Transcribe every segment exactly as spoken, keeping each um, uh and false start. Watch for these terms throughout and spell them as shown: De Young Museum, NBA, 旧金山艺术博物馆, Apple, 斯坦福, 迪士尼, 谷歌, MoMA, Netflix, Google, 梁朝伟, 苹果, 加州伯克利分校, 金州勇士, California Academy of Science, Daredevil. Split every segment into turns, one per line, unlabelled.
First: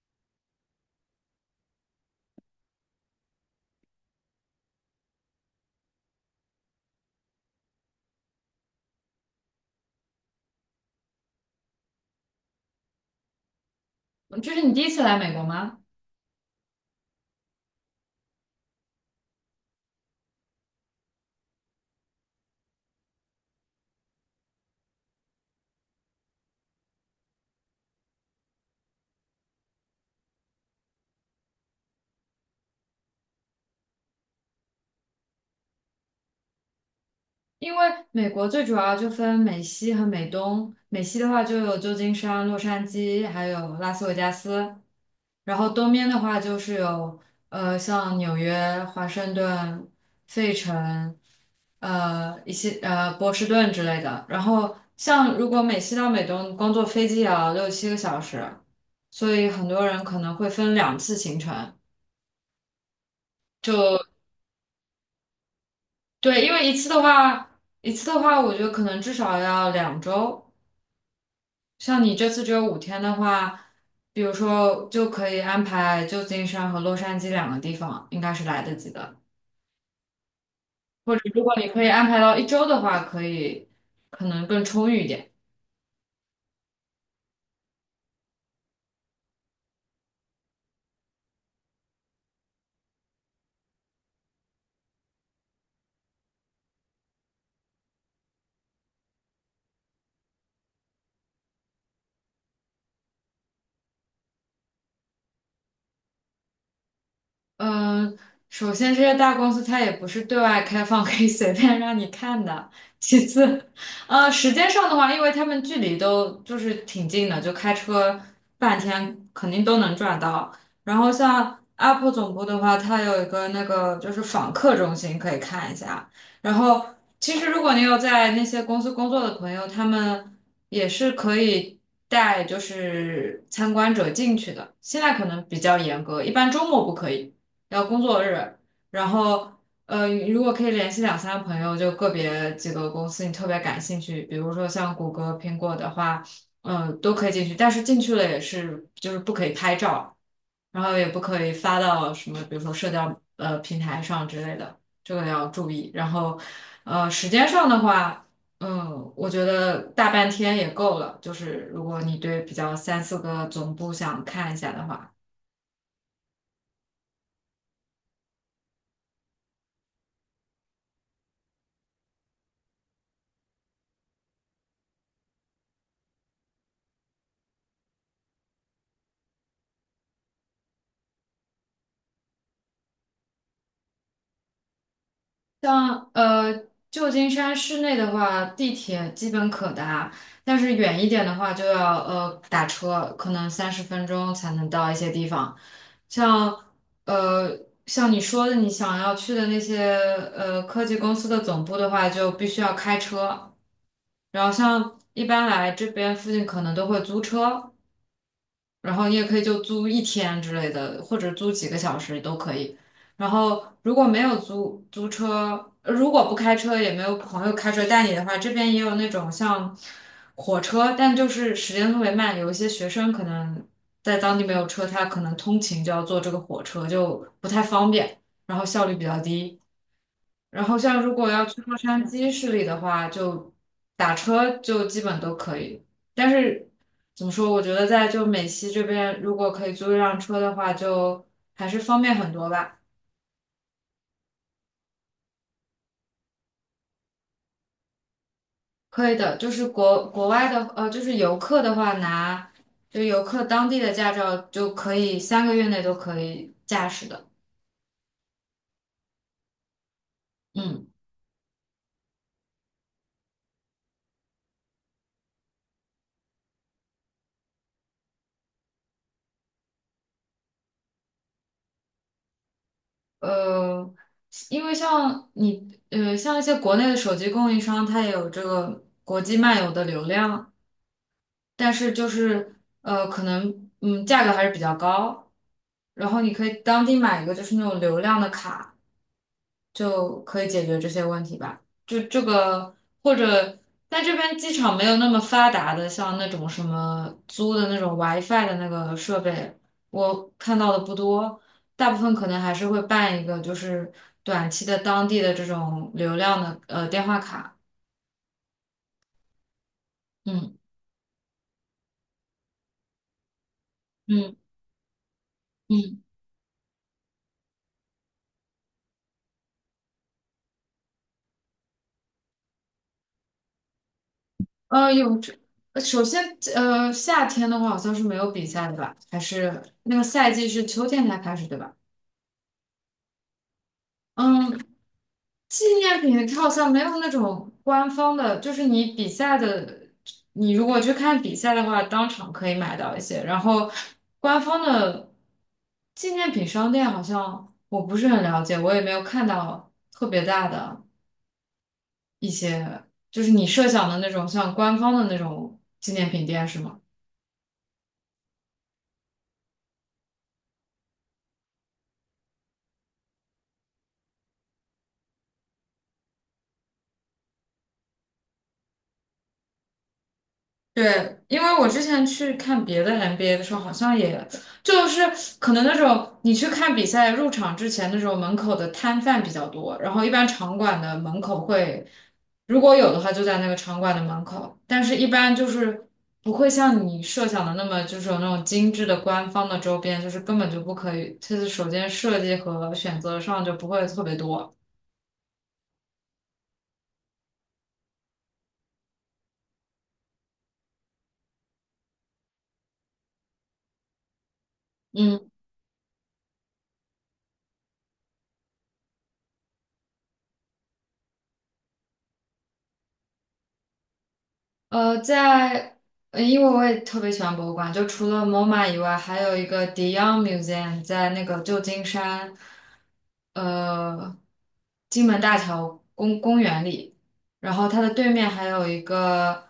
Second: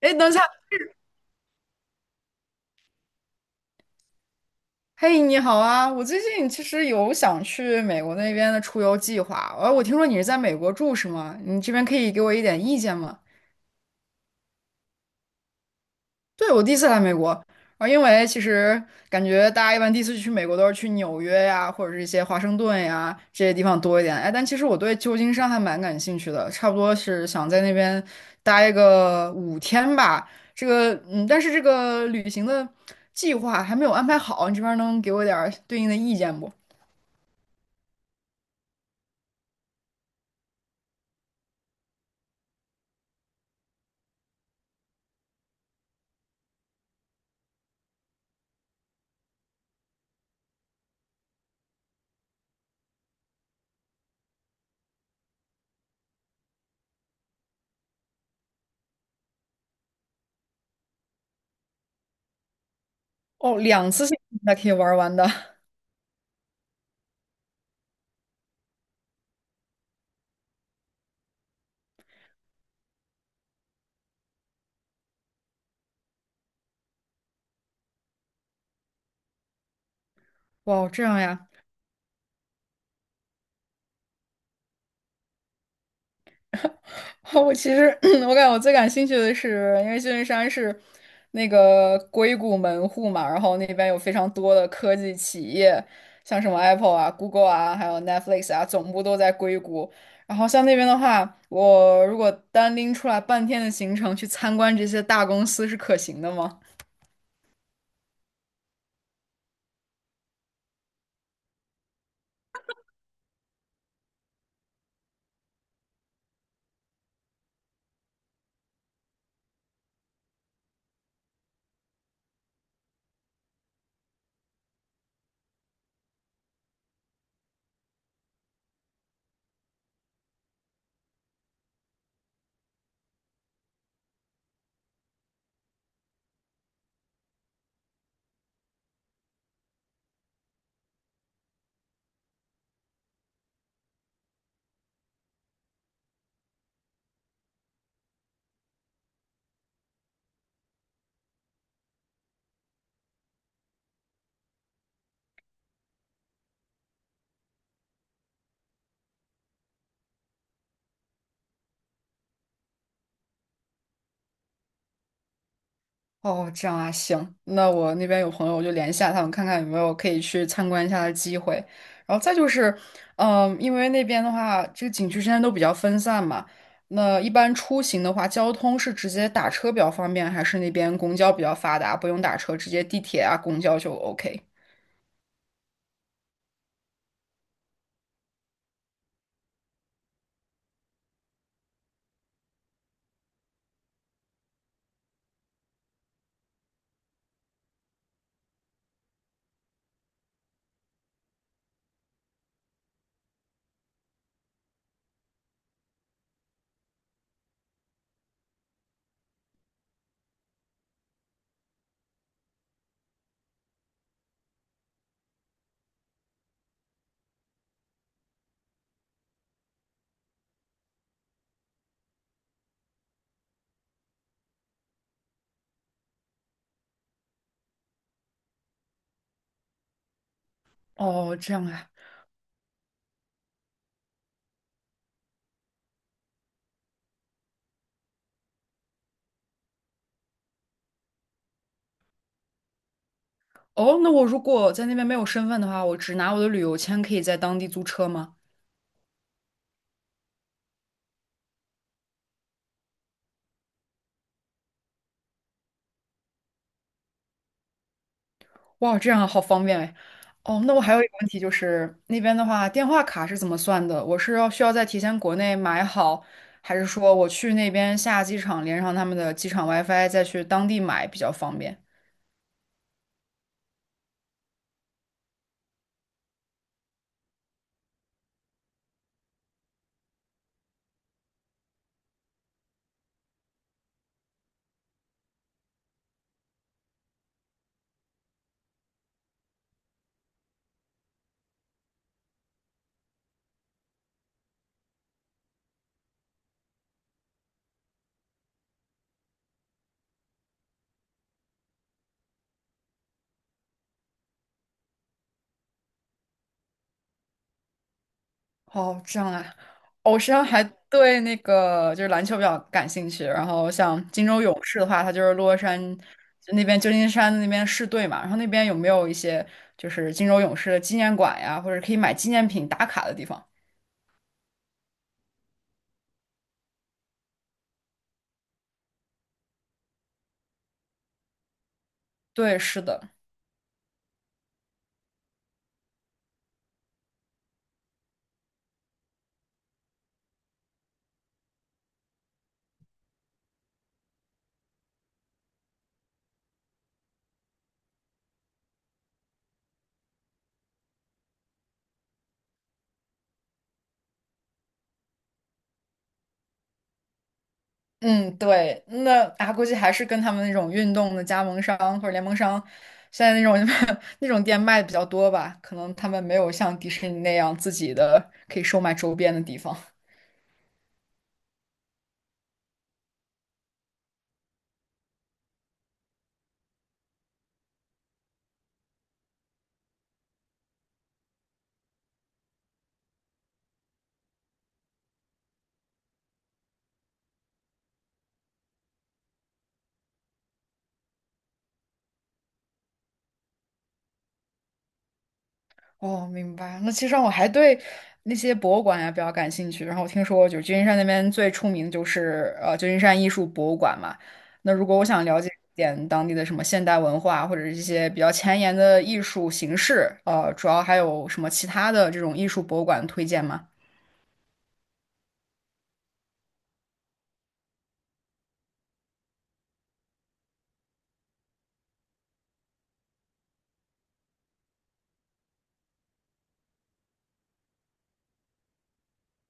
哎，等一下，嘿，你好啊！我最近其实有想去美国那边的出游计划，呃，我听说你是在美国住是吗？你这边可以给我一点意见吗？
这是你第一次来美国吗？
对，我第一次来美国，啊，因为其实感觉大家一般第一次去美国都是去纽约呀，或者是一些华盛顿呀这些地方多一点，哎，但其实我对旧金山还蛮感兴趣的，差不多是想在那边待个五天吧。这个，嗯，但是这个旅行的计划还没有安排好，你这边能给我点儿对应的意见不？
因为美国最主要就分美西和美东，美西的话就有旧金山、洛杉矶，还有拉斯维加斯，然后东边的话就是有呃像纽约、华盛顿、费城，呃一些呃波士顿之类的。然后像如果美西到美东，光坐飞机也要六七个小时，所以很多人可能会分两次行程，
哦，
就
两次性才可以玩完的。
对，因为一次的话，一次的话，我觉得可能至少要两周。像你这次只有五天的话，比如说就可以安排旧金山和洛杉矶两个地方，应该是来得及的。
哇哦，这
或
样
者如
呀！
果你可以安排到一周的话，可以可能更充裕一点。
我其实 我感觉我最感兴趣的是，因为旧金山是那个硅谷门户嘛，然后那边有非常多的科技企业，像什么 Apple 啊、Google 啊，还有 Netflix 啊，总部都在硅谷。然后像那边的话，我如果单拎出来半天的行程去参观这些大公司是可行的吗？
嗯，首先这些大公司它也不是对外开放，可以随便让你看的。其次，呃，时间上的话，因为他们距离都就是挺近的，就开车半天肯定都能转到。然后像 Apple 总部的话，它有一个那个就是访客中心可以看一下。然后其实如果你有在那些公司工作的朋友，他们也是可以带就是参观者进去的。现在可能比较严格，一般周末不可以。要工作日，然后呃，如果可以联系两三个朋友，就个别几个公司你特别感兴趣，比如说像谷歌、苹果的话，嗯、都可以进去，但是进去了也是就是不可以拍照，然后也不可以发到什么，比如说社交呃平台上之类的，这个要注意。然后呃，时间上的话。嗯，我觉得大半天也够了。就是如果你对比较三四个总部想看一下的话，
哦，这样啊，行，那我那边有朋友，我就联系一下他们，看看有没有可以去参观一下的机会。然后再就是，嗯，因为那边的话，这个景区之间都比较分散嘛，那一般出行的话，交通是直接打车比较方便，还是那边公交比较发达，不用打车，直接地铁啊、公交就 OK？
像呃旧金山市内的话，地铁基本可达，但是远一点的话就要呃打车，可能三十分钟才能到一些地方。像呃像你说的，你想要去的那些呃科技公司的总部的话，就必须要开车。然后像一般来这边附近可能都会租车，然后你也可以就租一天之类的，或者租几个小时都可以。然后如果没有租租车，呃如果不开车，也没有朋友开车带你的话，这边也有那种像火车，但就是时间特别慢。有一些学生可能在当地没有车，他可能通勤就要坐这个火车，就不太方便，然后效率比较低。然后像如果
哦，
要
这
去
样
洛
啊。
杉矶市里的话，就打车就基本都可以。但是怎么说，我觉得在就美西这边，如果可以租一辆车的话，就还是方便很多吧。
哦，那我如果在那边没有身份的话，我只拿我的旅游签，可以在当地租车吗？
可以的，就是国国外的呃，就是游客的话拿就游客当地的驾照就可以三个月内都可以驾驶的。
哇，这样好方便哎。哦，那我
嗯，
还有一个问题就是，那边的话，电话卡是怎么算的？我是要需要在提前国内买好，还是说我去那边下机场连上他们的机场 WiFi，再去当地买比较方便？
呃，因为像你呃，像一些国内的手机供应商，它也有这个国际漫游的流量。但是就是呃，可能嗯，价格还是比较高。然后你可以当地买一个就是那种流量的卡，就可以解决这些问题吧。就这个或者但这边机场没有那么发达的，像那种什么租的那种 WiFi 的那个设备，我看到的不多，大部分可能还是会办一个就是短期的当地的这种流量的呃电话卡。
哦，这样啊。哦，我实际上
嗯
还对那个就是篮球比较感兴趣，然后像金
嗯
州勇士的话，它就是洛杉
嗯。
就那边旧金山那边市队嘛，然后那边有没有一些就是金州勇士的纪念馆呀，或者可以买纪念品打卡的地方？
呃，有这，呃首先，呃，夏天的话好像是没有比赛的吧？还是那个赛季是秋天才开始，对吧？
对，是的。
嗯，纪念品它好像没有那种官方的，就是你比赛的，你如果去看比赛的话，当场可以买到一些。然后官方的纪念品商店好像我不是很了解，我也没有看到特别大的，呃就是你设想的那种像官方的那种纪念品店是吗？
嗯，对，那啊，估计还是跟他们那种运动的加盟商或者联盟商，现在那种 那种店卖的比较多吧，可能他们没有像迪士尼那样自己的可以售卖周边的地方。
对，因为我之前去看别的 N B A 的时候，好像也就是可能那种你去看比赛入场之前那种门口的摊贩比较多，然后一般场馆的门口会，如果有的话就在那个场馆的门口，但是一般就是不会像你设想的那么就是有那种精致的官方的周边，就是根本就不可以，就是首先设计和选择上就不会特别多。
哦，明白。那其实我还对那些博物馆呀比较感兴趣，然后我听说就是旧金山那边最出名的就是呃旧金山艺术博物馆嘛。那如果我想
嗯。
了解一点当地的什么现代文化，或者是一些比较前沿的艺术形式，呃，主要还有什么其他的这种艺术博物馆推荐吗？
呃，在呃英国我也特别喜欢博物馆，就除了 MoMA 以外，还有一个 De Young Museum 在那个旧金山，呃，金门大桥公公园里，然后它的对面还有一个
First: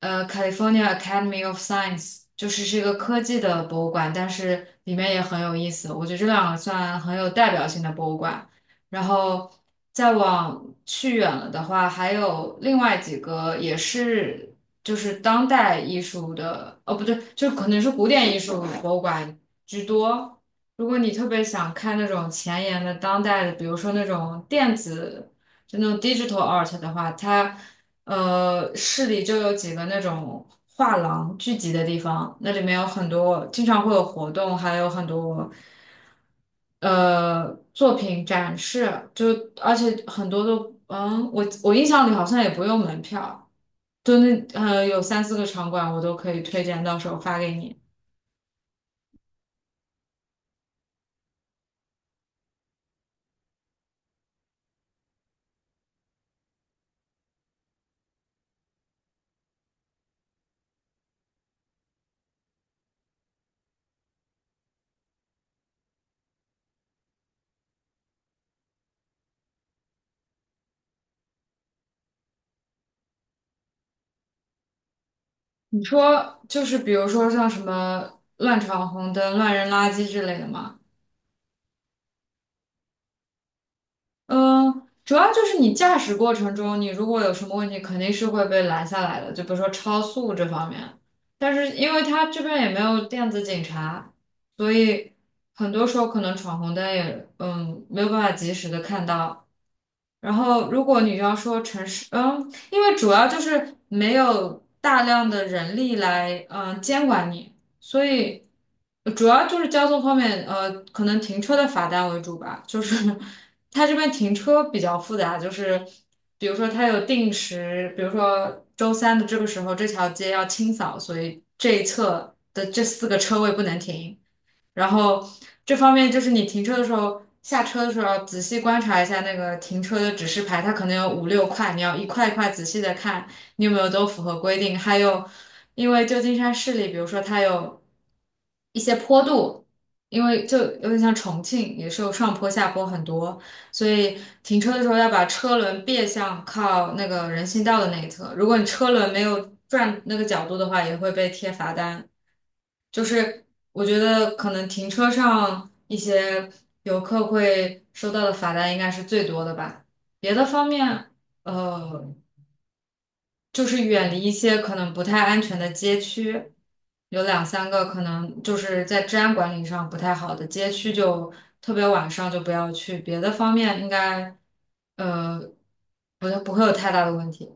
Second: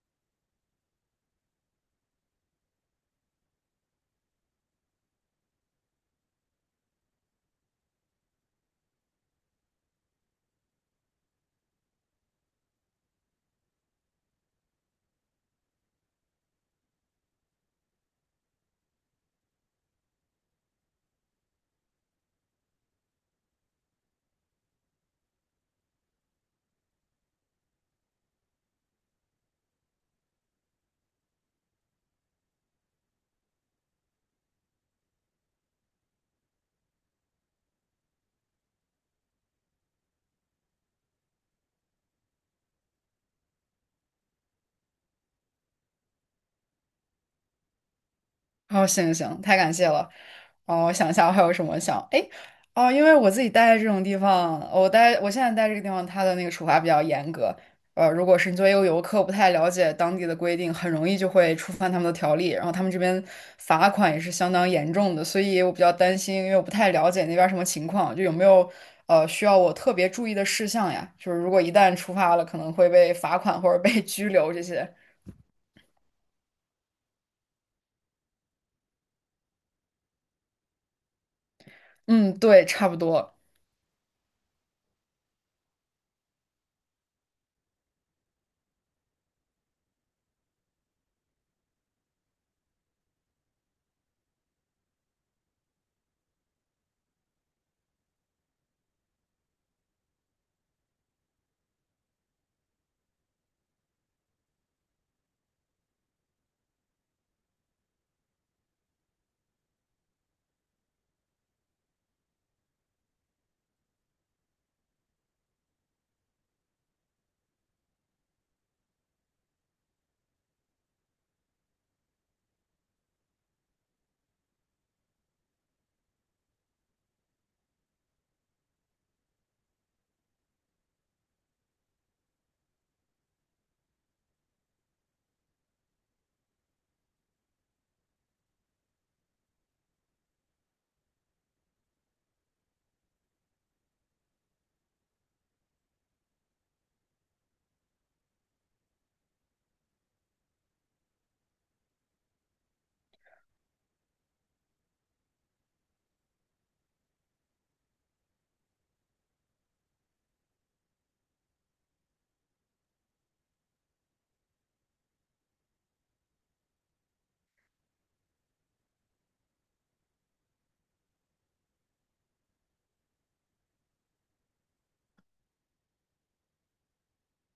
呃 California Academy of Science，就是是一个科技的博物馆，但是里面也很有意思，我觉得这两个算很有代表性的博物馆。然后再往去远了的话，还有另外几个也是就是当代艺术的，哦，不对，就可能是古典艺术博物馆居多。如果你特别想看那种前沿的当代的，比如说那种电子，就那种 digital art 的话，它呃，市里就有几个那种画廊聚集的地方，那里面有很多，经常会有活动，还有很多呃作品展示，就而且很多都，嗯，我我印象里好像也不用门票，就那呃有三四个场馆我都可以推荐，到时候发给你。
哦，行行行，太感谢了。哦，我想一下，我还有什么想？哎，哦，因为我自己待在这种地方，我待我现在待这个地方，它的那个处罚比较严格。呃，如果是你作为一个游客不太了解当地的规定，很容易就会触犯他们的条例，然后他们这边罚款也是相当严重的，所以我比较担心，因为我不太了解那边儿什么情况，就有没有呃需要我特别注意的事项呀？就是如果一旦触发了，可能会被罚款或者被拘留这些。
你说就是比如说像什么乱闯红灯、乱扔垃圾之类的吗？
嗯，对，差不多。
嗯，主要就是你驾驶过程中，你如果有什么问题，肯定是会被拦下来的，就比如说超速这方面。但是因为他这边也没有电子警察，所以很多时候可能闯红灯也嗯没有办法及时的看到。然后如果你要说城市，嗯，因为主要就是没有大量的人力来嗯监管你。所以呃主要就是交通方面，呃，可能停车的罚单为主吧。就是 它这边停车比较复杂，就是比如说它有定时，比如说周三的这个时候这条街要清扫，所以这一侧的这四个车位不能停。然后这方面就是你停车的时候，下车的时候要仔细观察一下那个停车的指示牌，它可能有五六块，你要一块一块仔细的看你有没有都符合规定。还有，因为旧金山市里，比如说它有一些坡度，因为就有点像重庆，也是有上坡下坡很多，所以停车的时候要把车轮别向靠那个人行道的那一侧。如果你车轮没有转那个角度的话，也会被贴罚单。就是我觉得可能停车上一些游客会收到的罚单应该是最多的吧。别的方面，呃，就是远离一些可能不太安全的街区，有两三个可能就是在治安管理上不太好的街区就特别晚上就不要去。别的方面应该，呃，不不会有太大的问题。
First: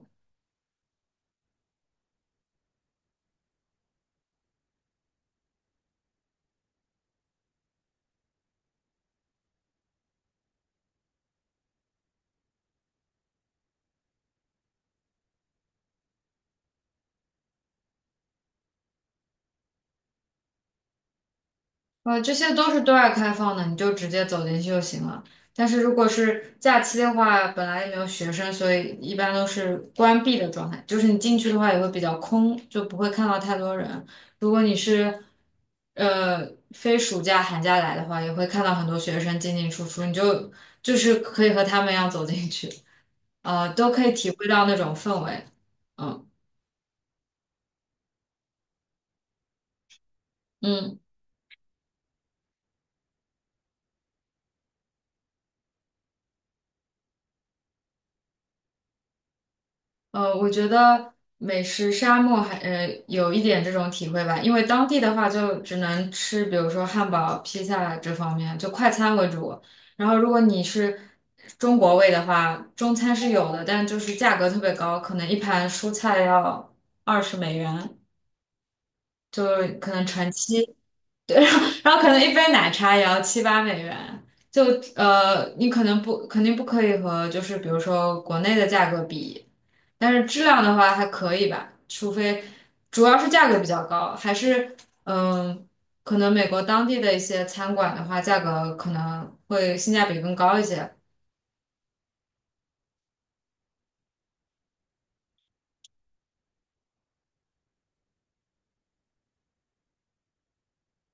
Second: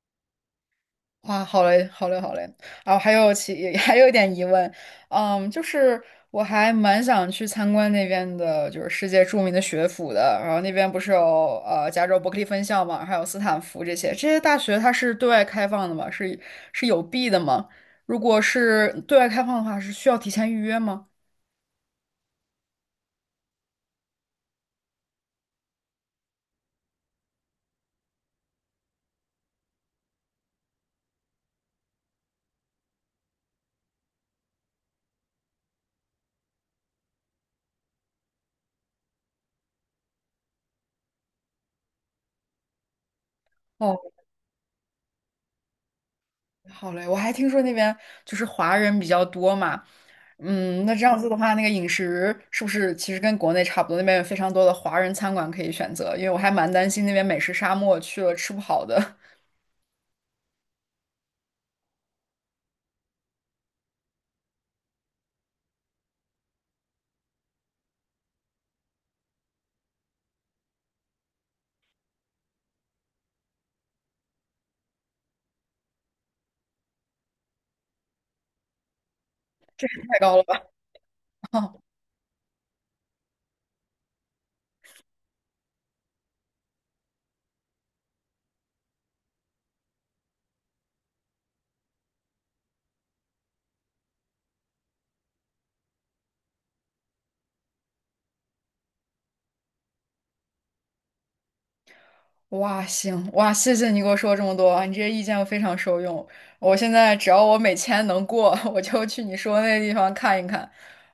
哇，好嘞，好嘞，好嘞。啊，还有其 还有一点疑问，嗯，就是我还蛮想去参观那边的，就是世界著名的学府的。然后那边不是有呃加州伯克利分校嘛，还有斯坦福这些，这些大学它是对外开放的吗？是是有币的吗？如果是对外开放的话，是需要提前预约吗？
呃，这些都是对外开放的，你就直接走进去就行了。但是如果是假期的话，本来也没有学生，所以一般都是关闭的状态。就是你进去的话也会比较空，就不会看到太多人。如果你是呃非暑假寒假来的话，也会看到很多学生进进出出，你就就是可以和他们一样走进去，呃，都可以
哦。
体会到那种氛围。嗯
好嘞，我还听说那边就是华人比较多嘛，嗯，那
嗯。
这样子的嗯话，那个饮食是不是其实跟国内差不多？那边有非常多的华人餐馆可以选择，因为我还蛮担心那边美食沙漠去了吃不好的，
呃，我觉得美食沙漠还呃有一点这种体会吧，因为当地的话就只能吃，比如说汉堡、披萨这方面，就快餐为主。然后如果你是中国胃的话，中餐是有的，但就是价格特别高，可能一盘蔬菜要二十美元，就可能
太
乘
高了吧？
七。
哦，
然后可能一杯奶茶也要七八美元，就呃，你可能不肯定不可以和就是比如说国内的价格比，但是质量的话还可以吧，除非主要是价格比较高，还是嗯、可能美国当地的一些餐馆的话，价格可能会性价比更高一些。
哇，行，哇，谢谢你给我说这么多啊你这些意见我非常受用。我现在只要我每天能过，我就去你说的那个地方看一看。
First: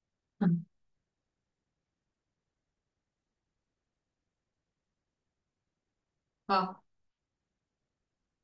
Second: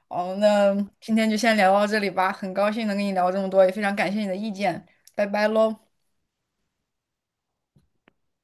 哦，
嗯，
那今天就先聊到这里吧，很高兴能跟你聊这么多，也非常感谢你的意见，拜拜喽。
好。